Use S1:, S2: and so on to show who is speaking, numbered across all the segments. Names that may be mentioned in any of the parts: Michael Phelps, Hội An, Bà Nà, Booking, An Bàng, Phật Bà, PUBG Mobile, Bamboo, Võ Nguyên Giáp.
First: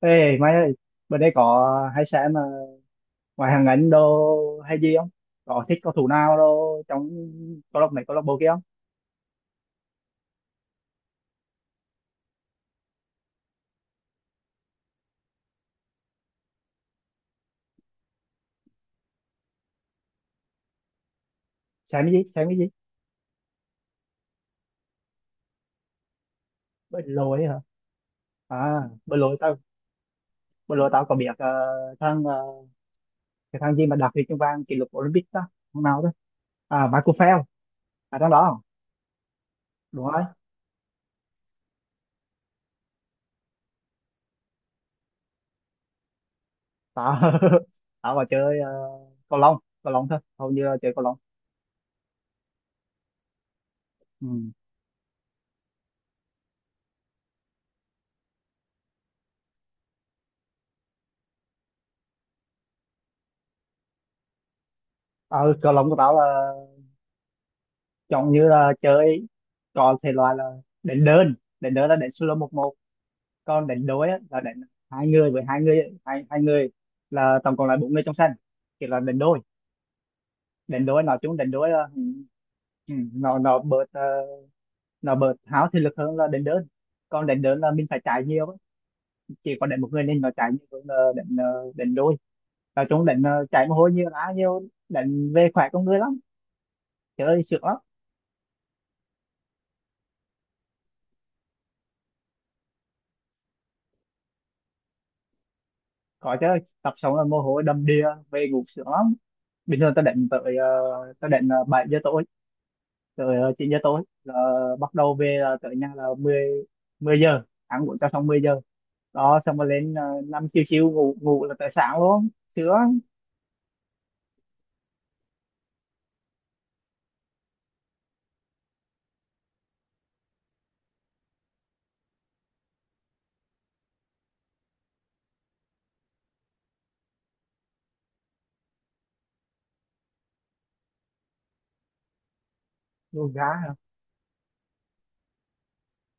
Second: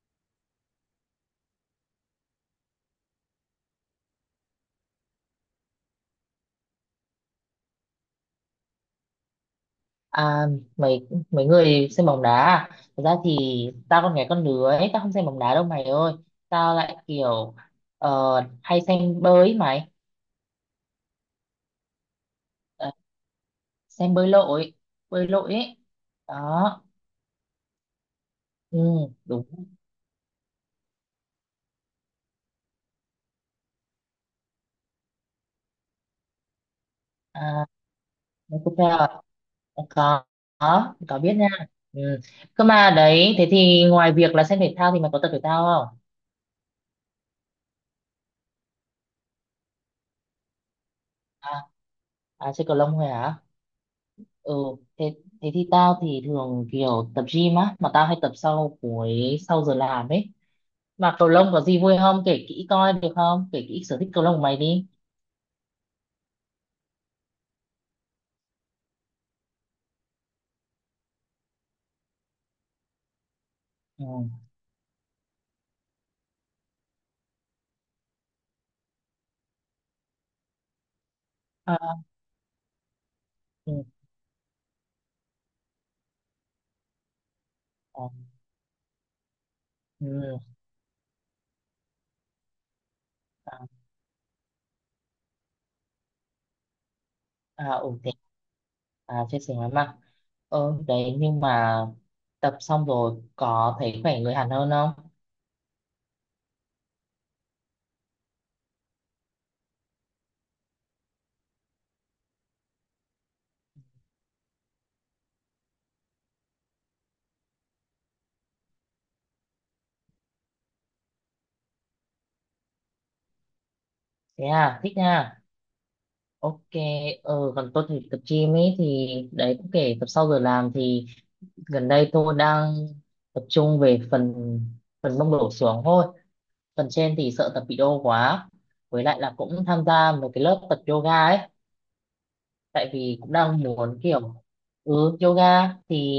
S1: Ê mày ơi, bên đây có hay xem mà ngoài hàng ảnh đồ hay gì không? Có thích cầu thủ nào đâu trong câu lạc này câu lạc bộ kia không?
S2: À, mấy mấy người xem bóng đá à? Thật ra thì tao con gái con đứa ấy, tao không xem bóng đá đâu mày ơi. Tao lại kiểu ờ, hay xem bơi ấy mày.
S1: Xem cái gì? Xem cái gì?
S2: Ờ, xem bơi lội ấy. Đó,
S1: Bên lối hả?
S2: ừ,
S1: À,
S2: đúng.
S1: bên lối tao có biết thằng cái thằng gì mà đạt huy chương vàng kỷ lục Olympic đó, thằng nào đó. À, Michael Phelps,
S2: À,
S1: à thằng đó,
S2: mày
S1: không?
S2: có theo à?
S1: Đúng
S2: Có,
S1: rồi.
S2: có biết nha. Ừ. Cơ mà đấy, thế thì ngoài việc là xem thể thao thì mày có tập thể thao không?
S1: Tao tao vào chơi cầu lông, cầu lông thôi, hầu như là chơi cầu lông.
S2: À, à chơi cầu lông thôi hả?
S1: Ừ.
S2: Ừ, thế thế thì tao thì thường kiểu tập gym á, mà tao hay tập sau cuối sau giờ làm ấy. Mà cầu lông có gì vui không, kể kỹ coi được không, kể kỹ sở thích cầu lông của mày đi.
S1: Ờ, cầu lông của tao là chọn như là chơi, còn thể loại là đánh đơn. Đánh đơn là đánh solo một một, còn đánh
S2: Ừ,
S1: đối á, là đánh hai người với hai người, hai hai người, là tổng cộng là bốn người trong sân, kiểu là đánh đôi. Đánh đôi nói chung đánh đôi là
S2: à,
S1: nó
S2: ừ,
S1: bớt nó bớt háo thể lực hơn là đánh đơn, còn đánh đơn là mình phải
S2: à,
S1: chạy nhiều á. Chỉ có đánh một người nên nó chạy
S2: ừ,
S1: nhiều hơn là đánh đánh đôi. Nói chung đánh
S2: à,
S1: chạy mồ hôi nhiều lá nhiều, đánh về khỏe con người lắm, chơi sướng
S2: à,
S1: lắm.
S2: ừ, thế à, chia sẻ với mà. Ừ đấy, nhưng mà tập xong rồi có thấy khỏe người hẳn hơn không?
S1: Có chứ, tập xong là mồ hôi đầm đìa, về ngủ sướng lắm. Bình thường ta định tới ta định 7 giờ tối tới 9 giờ tối là bắt đầu về, là tới nhà là 10 10 giờ, ăn uống cho xong 10 giờ đó, xong rồi lên 5 chiều chiều ngủ, ngủ là tới sáng luôn, sướng.
S2: Thế à, thích nha. Ok. Ừ, còn tôi thì tập gym ấy thì đấy, cũng kể tập sau giờ làm thì gần đây tôi đang tập trung về phần phần mông đổ xuống thôi. Phần trên thì sợ tập bị đau quá, với lại là cũng tham gia một cái lớp tập yoga ấy, tại vì
S1: Luôn
S2: cũng
S1: gá
S2: đang
S1: hả?
S2: muốn kiểu. Ừ, yoga thì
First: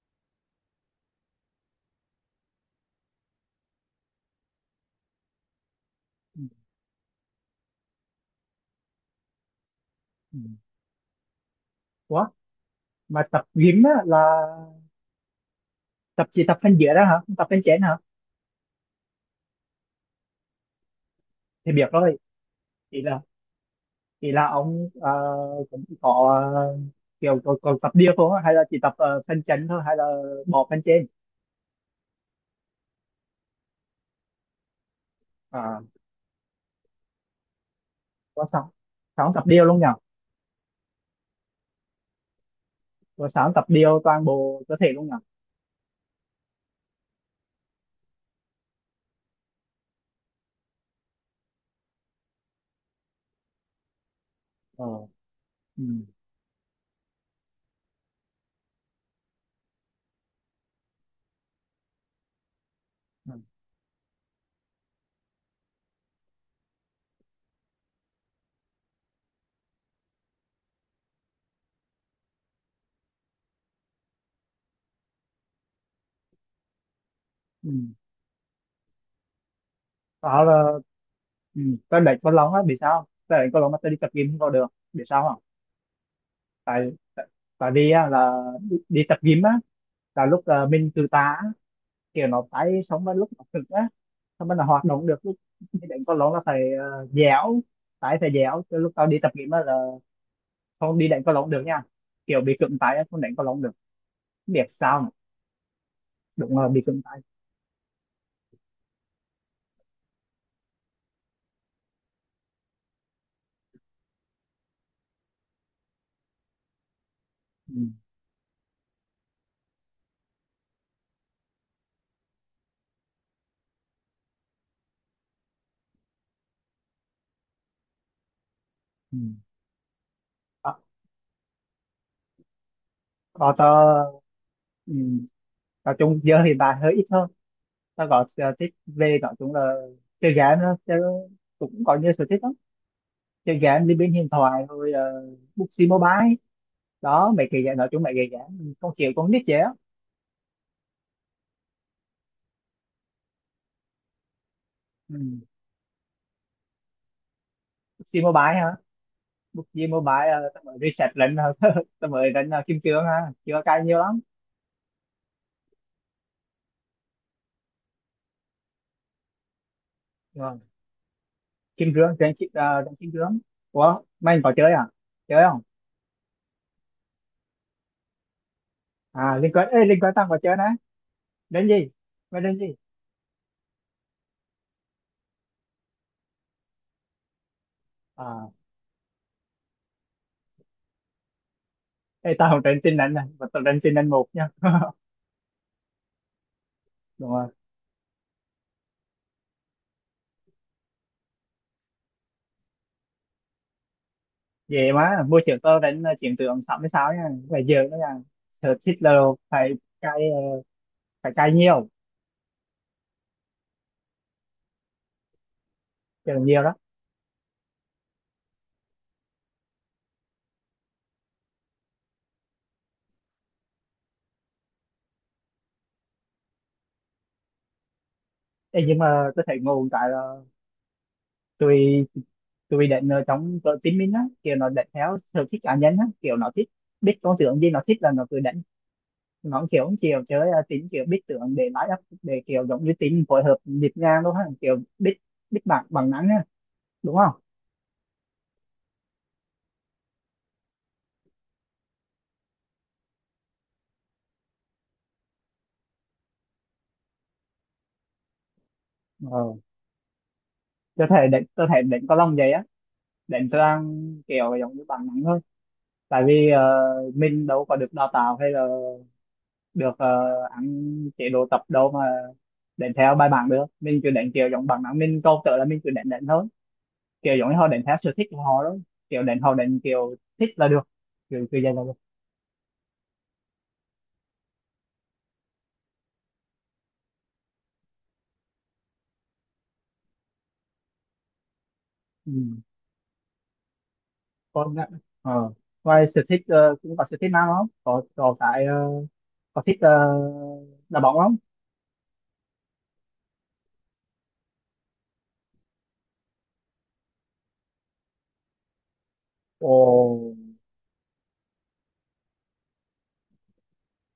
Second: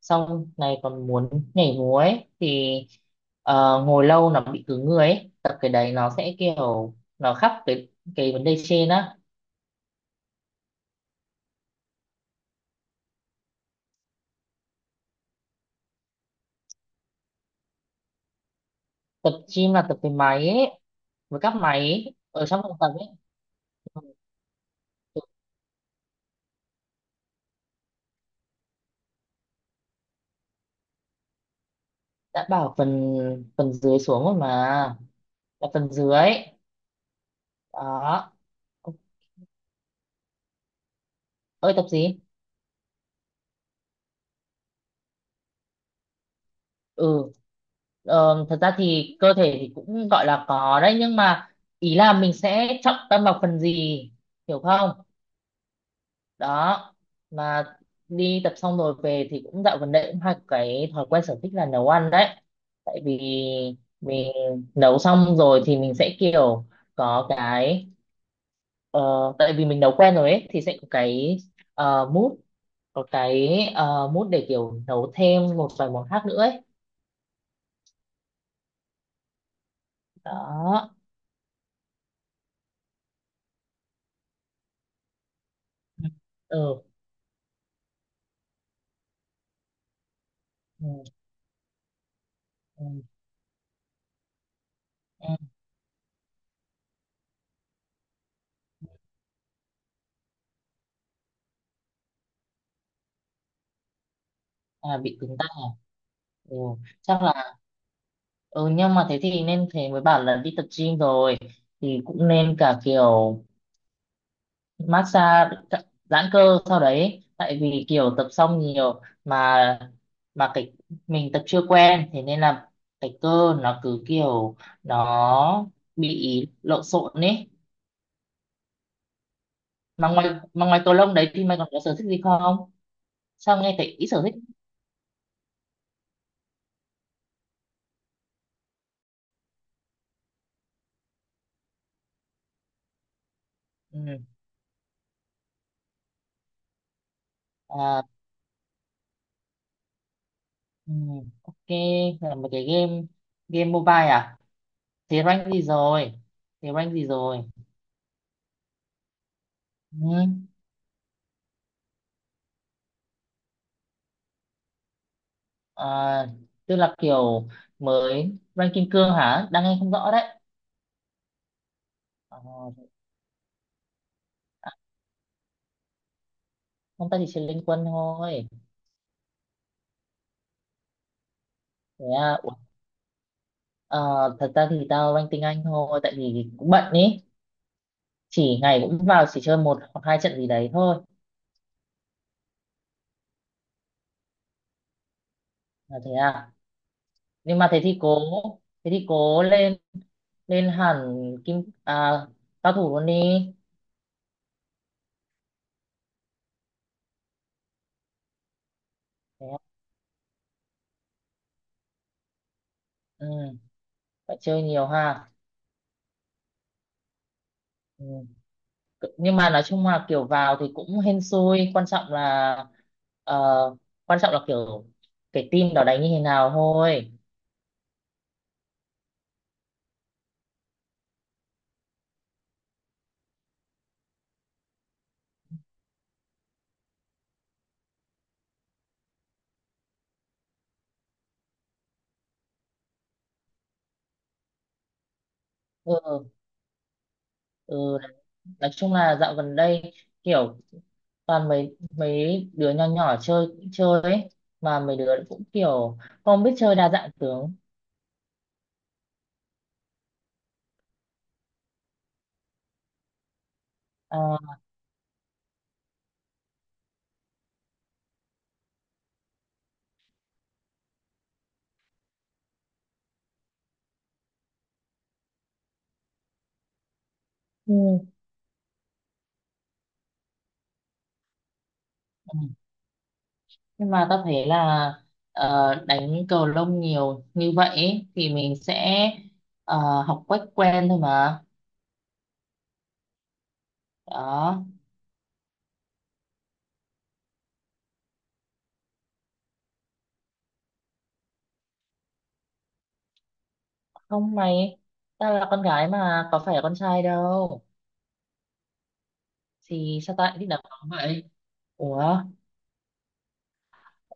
S2: xong này còn muốn nhảy múa ấy thì ngồi lâu nó bị cứng người ấy, tập cái đấy nó sẽ
S1: Ừ,
S2: kiểu nó khắc cái vấn đề trên á.
S1: ừ. Ủa mà tập gym á là tập, chỉ tập thân dưới đó hả, không tập thân trên hả?
S2: Tập gym là tập cái máy ấy, với các
S1: Thì
S2: máy
S1: biết
S2: ấy,
S1: rồi,
S2: ở trong phòng tập
S1: thì
S2: ấy.
S1: là thì là ông cũng có kiểu có tập điều không á? Hay là chỉ tập phần chấn thôi, hay là bỏ phần trên?
S2: Đã bảo phần phần dưới xuống rồi mà, là
S1: À,
S2: phần dưới đó.
S1: có sáu, sáu tập điều luôn nhỉ?
S2: Ơi tập gì.
S1: Có sáu tập điều toàn bộ cơ thể luôn nhỉ?
S2: Ừ, thật ra thì cơ thể thì cũng gọi là có đấy nhưng mà ý là mình sẽ trọng tâm vào phần gì, hiểu
S1: Ờ.
S2: không.
S1: Ừ.
S2: Đó, mà đi tập xong rồi về thì cũng dạo gần đây cũng hay có cái thói quen sở thích là nấu ăn đấy. Tại vì
S1: Ừ.
S2: mình nấu xong rồi thì mình sẽ kiểu có cái, ờ, tại vì mình nấu quen rồi ấy thì sẽ có cái, mood, có cái mút để kiểu nấu thêm một vài món khác nữa ấy.
S1: Ừ. Đó là
S2: Đó.
S1: ừ. Tôi đánh con lóng á, vì sao tôi đánh con lóng mà tôi đi tập gym không có được, vì sao không?
S2: Ừ.
S1: Tại tại tại vì á, là đi, đi tập gym á là lúc
S2: Ừ.
S1: mình từ tá, kiểu nó tay
S2: Ừ.
S1: xong rồi lúc nó cực á, xong rồi nó hoạt động được
S2: Ừ.
S1: lúc đi đánh cầu lông là phải dẻo, tay phải dẻo, chứ lúc tao đi tập gym á là không đi đánh cầu lông được nha, kiểu bị cứng tay á, không đánh cầu lông được. Không biết
S2: À,
S1: sao nữa.
S2: bị cứng tay à? Ừ.
S1: Đúng là bị cứng tay.
S2: Chắc là, ừ, nhưng mà thế thì nên, thế mới bảo là đi tập gym rồi thì cũng nên cả kiểu massage, giãn cơ sau đấy, tại vì
S1: Ừ.
S2: kiểu tập xong nhiều Mà cái mình tập chưa quen, thế nên là cái cơ nó cứ kiểu nó bị lộn xộn ấy.
S1: Ừ.
S2: mà ngoài mà
S1: Đó,
S2: ngoài cầu lông đấy thì mày còn có sở thích gì không?
S1: còn
S2: Sao nghe thấy
S1: tao
S2: ít sở thích.
S1: ừ, nói chung giờ hiện tại hơi ít hơn. Tao có sở thích về nói chung là chơi game đó chứ, cũng có nhiều sở thích lắm. Chơi game đi, bên
S2: Ừ.
S1: điện thoại rồi bút mobile. Đó mấy cái game, nói
S2: À,
S1: chung mấy cái game không chịu con nít vậy á.
S2: ừ. Ok, là một cái game game mobile à? Thế
S1: Ừ.
S2: rank gì rồi? thế rank gì rồi
S1: PUBG Mobile hả? PUBG Mobile
S2: ừ.
S1: tao mới reset lệnh tao mới đánh kim cương ha, chưa cài nhiều lắm.
S2: À, tức là kiểu mới rank kim cương hả, đang nghe không rõ đấy.
S1: Nhưng kim cương trên
S2: À,
S1: chip trên kim cương. Ủa, mày có chơi à? Chơi không?
S2: không, ta chỉ chơi liên quân thôi.
S1: À liên quan, ê liên quan tao có chơi đấy. Đến gì?
S2: Thế à,
S1: Mày
S2: ủa,
S1: đến gì?
S2: ờ, thật ra thì tao rank tiếng Anh thôi tại vì cũng bận ý,
S1: À
S2: chỉ ngày cũng vào chỉ chơi một hoặc hai trận gì đấy thôi.
S1: ê, tao không đánh tin đánh này, mà tao đánh tin đánh một nha.
S2: Là thế à.
S1: Đúng rồi.
S2: Nhưng mà thế thì cố lên, lên hẳn kim à, cao thủ luôn đi.
S1: Về má mua chiều tao đánh chiến tượng 66 nha. Bây giờ nó là sở thích, là
S2: Thế ạ.
S1: phải cài phải cài nhiều,
S2: Ừ, phải chơi nhiều ha.
S1: chơi nhiều đó.
S2: Ừ. Nhưng mà nói chung là kiểu vào thì cũng hên xui, quan trọng là ờ, quan trọng là kiểu cái team đó đánh như thế nào thôi.
S1: Ê, nhưng mà tôi thấy ngu một cái là tụi tôi định ở trong cỡ tin mình á, kiểu nó định theo sở thích cá nhân á, kiểu nó thích biết con tưởng gì, nó thích là nó cứ định, nó kiểu không chiều chơi tính kiểu biết tưởng để lái up, để kiểu giống như tính phối hợp nhịp nhàng luôn á, kiểu biết biết bằng bằng
S2: Ừ,
S1: nắng á, đúng không?
S2: ừ. Nói chung là dạo gần đây kiểu toàn mấy mấy đứa nhỏ nhỏ chơi chơi ấy, mà mấy đứa cũng kiểu không biết chơi đa dạng tướng.
S1: Ờ, tôi thể định có lòng vậy á, định tôi đang
S2: À,
S1: kiểu giống như bằng nắng thôi, tại vì mình đâu có được đào tạo hay là được ăn chế độ tập đâu mà định theo bài bản được, mình cứ định kiểu giống bằng nắng, mình câu tự là mình cứ định định thôi, kiểu giống như họ đánh theo
S2: ừ.
S1: sở thích của họ đó, kiểu đánh họ đánh kiểu thích là được, kiểu kiểu vậy là được.
S2: Ừ. Nhưng mà tao thấy là đánh cầu lông nhiều như vậy ấy, thì mình sẽ ờ, học quách quen thôi mà.
S1: Ừ.
S2: Đó.
S1: Còn lại- ờ, ngoài sở thích cũng có sở thích nào không, có có thích đá bóng không?
S2: Không mày, tao là con gái mà, có phải là con trai đâu
S1: Ồ,
S2: thì sao tao lại thích đá bóng vậy. Ủa,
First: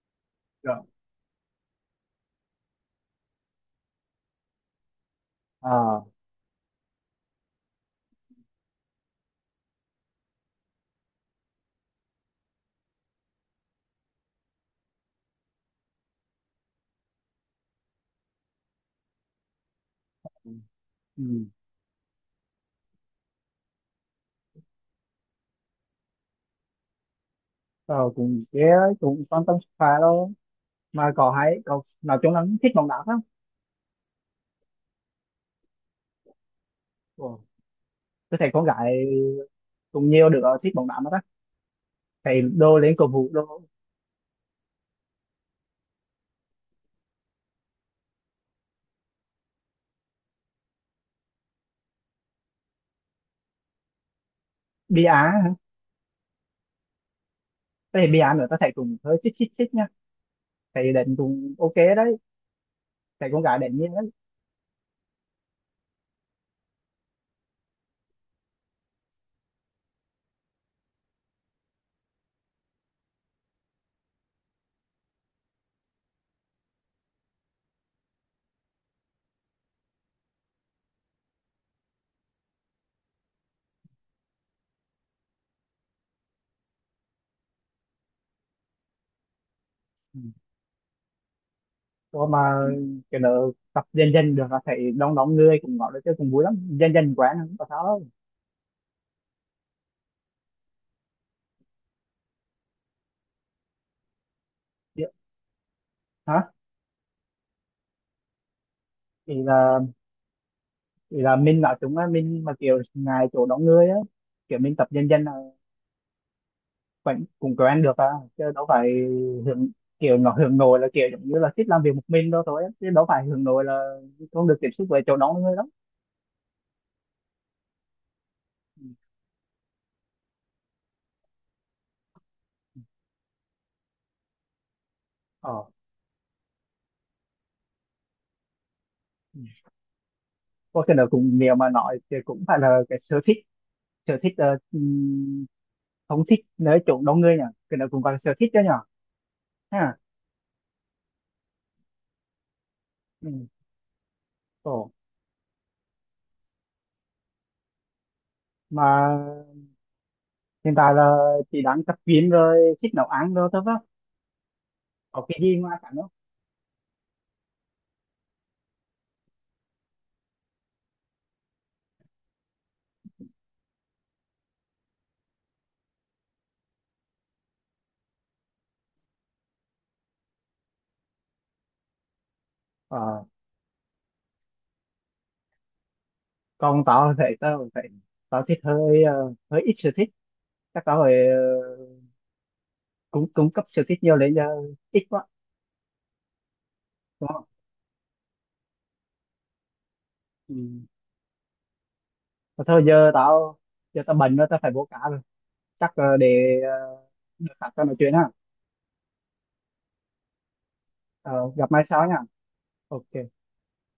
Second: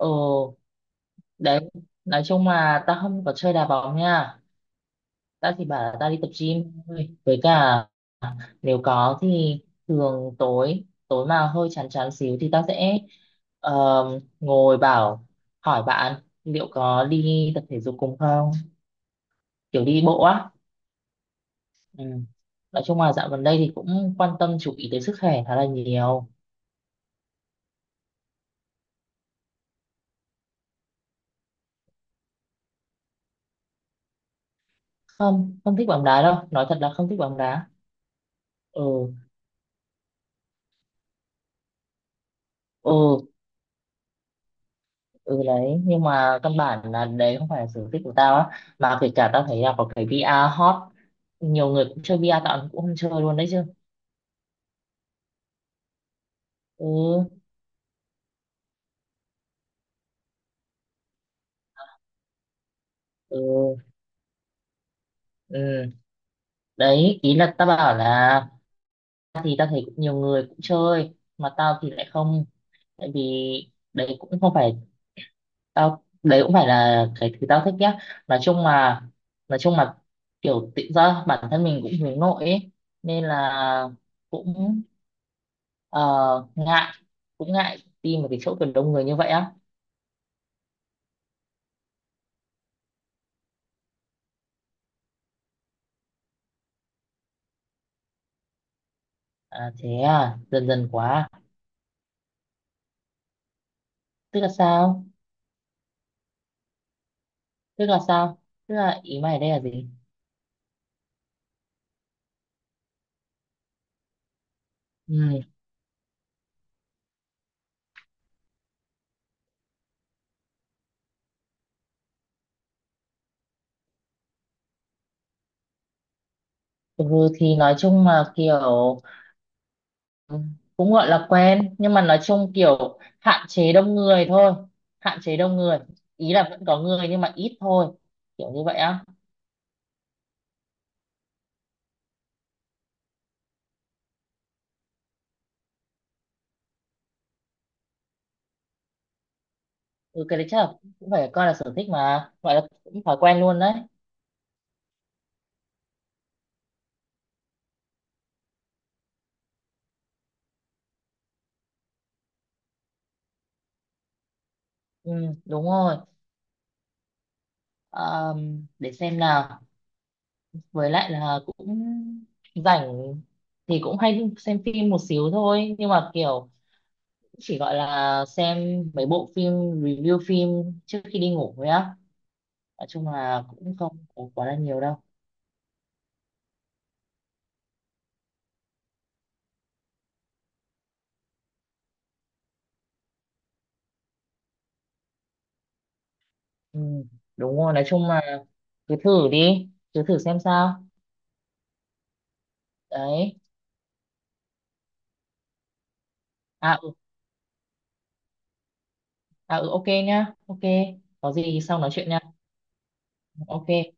S2: ừ
S1: rồi.
S2: đấy. Nói chung là tao không có chơi đá bóng nha, tao chỉ bảo là
S1: À,
S2: tao đi tập gym thôi, với cả nếu có thì thường tối tối mà hơi chán chán xíu thì ta sẽ ngồi bảo, hỏi bạn liệu có đi tập thể dục cùng không, kiểu đi bộ á.
S1: ừ.
S2: Ừ. Nói chung là dạo gần đây thì cũng quan tâm chú ý tới sức khỏe khá là nhiều.
S1: Ờ, cũng cái cũng quan tâm sức khỏe đâu, mà có hay có nói chung là cũng thích bóng đá không?
S2: Không, không thích bóng đá đâu, nói thật là không thích bóng
S1: Ồ.
S2: đá.
S1: Tôi thấy con gái
S2: Ừ,
S1: cũng nhiều đứa thích bóng đá mà, ta thấy đô lên cầu
S2: ừ,
S1: vũ đô.
S2: ừ đấy. Nhưng mà căn bản là đấy không phải là sở thích của tao á, mà kể cả tao thấy là có cái VR hot, nhiều người cũng chơi VR tao cũng không chơi luôn đấy chứ.
S1: Bia á? Hả?
S2: Ừ,
S1: Thế bia nữa ta thấy cũng hơi thích thích thích nha, thì định cũng ok đấy, thì
S2: ừ,
S1: cũng cả định như đấy.
S2: ừ. Đấy ý là tao bảo là thì tao thấy cũng nhiều người cũng chơi mà tao thì lại không, tại vì đấy cũng không phải, tao đấy cũng phải là cái thứ tao thích nhá. nói chung là nói chung là kiểu tự do bản thân mình cũng hướng nội ấy, nên là cũng ờ, ngại cũng ngại đi một cái chỗ kiểu đông người như vậy á.
S1: Ừ. Còn mà kiểu nữa, tập dần dần được là thầy đông đông người cũng gọi là chơi cũng vui lắm, dần dần quen không có sao đâu.
S2: À, thế à, dần dần quá, tức là sao?
S1: Chứ- hả?
S2: tức là sao Tức là ý mày
S1: thì
S2: ở đây là
S1: là
S2: gì?
S1: thì là mình nói chúng là mình mà kiểu ngày chỗ đông người á, kiểu mình tập dần dần
S2: Ừ.
S1: là vẫn cũng quen được à, chứ đâu phải hưởng, kiểu nó hưởng nội là kiểu giống như là thích làm việc một mình đâu thôi á. Chứ đâu phải hưởng nội là không được tiếp xúc với chỗ đông người lắm.
S2: Ừ, thì nói chung là
S1: Ừ.
S2: kiểu, ừ, cũng gọi là quen nhưng mà nói chung kiểu hạn chế đông người thôi, hạn chế
S1: Ờ.
S2: đông người, ý là vẫn có người nhưng mà ít thôi, kiểu như vậy á.
S1: Ừ. Có cái nào cũng nếu mà nói thì cũng phải là cái sở thích, sở thích không thích nơi chỗ đông người nhỉ, cái đó cũng gọi là sở thích đó nhỉ, ha?
S2: Ừ, cái đấy chắc là cũng phải coi là sở thích mà gọi là cũng thói quen
S1: Ừ.
S2: luôn đấy.
S1: Ồ. Mà hiện tại là chị đang tập gym rồi, thích nấu ăn rồi thôi đó,
S2: Ừ,
S1: có cái gì
S2: đúng
S1: ngoài cảnh
S2: rồi.
S1: không?
S2: Để xem nào, với lại là cũng rảnh thì cũng hay xem phim một xíu thôi nhưng mà kiểu chỉ gọi là xem mấy bộ phim review phim trước khi đi ngủ thôi á, nói chung
S1: Ờ.
S2: là cũng không có quá là nhiều đâu.
S1: Còn tao thì tao cũng phải, tao thích hơi hơi ít sở thích, chắc tao phải cũng cũng cấp sở thích nhiều lên, giờ ít quá,
S2: Ừ,
S1: đúng không?
S2: đúng rồi, nói chung là cứ thử đi, cứ thử xem
S1: Ừ.
S2: sao.
S1: Mà thôi giờ
S2: Đấy.
S1: tao, giờ tao bệnh rồi, tao phải bố cá rồi, chắc để
S2: À, ừ,
S1: được sẵn tao nói chuyện ha,
S2: à, ừ, ok nhá, ok, có gì
S1: ờ,
S2: thì
S1: gặp
S2: sau
S1: mai
S2: nói
S1: sau
S2: chuyện
S1: nha,
S2: nha.
S1: ok.
S2: Ok.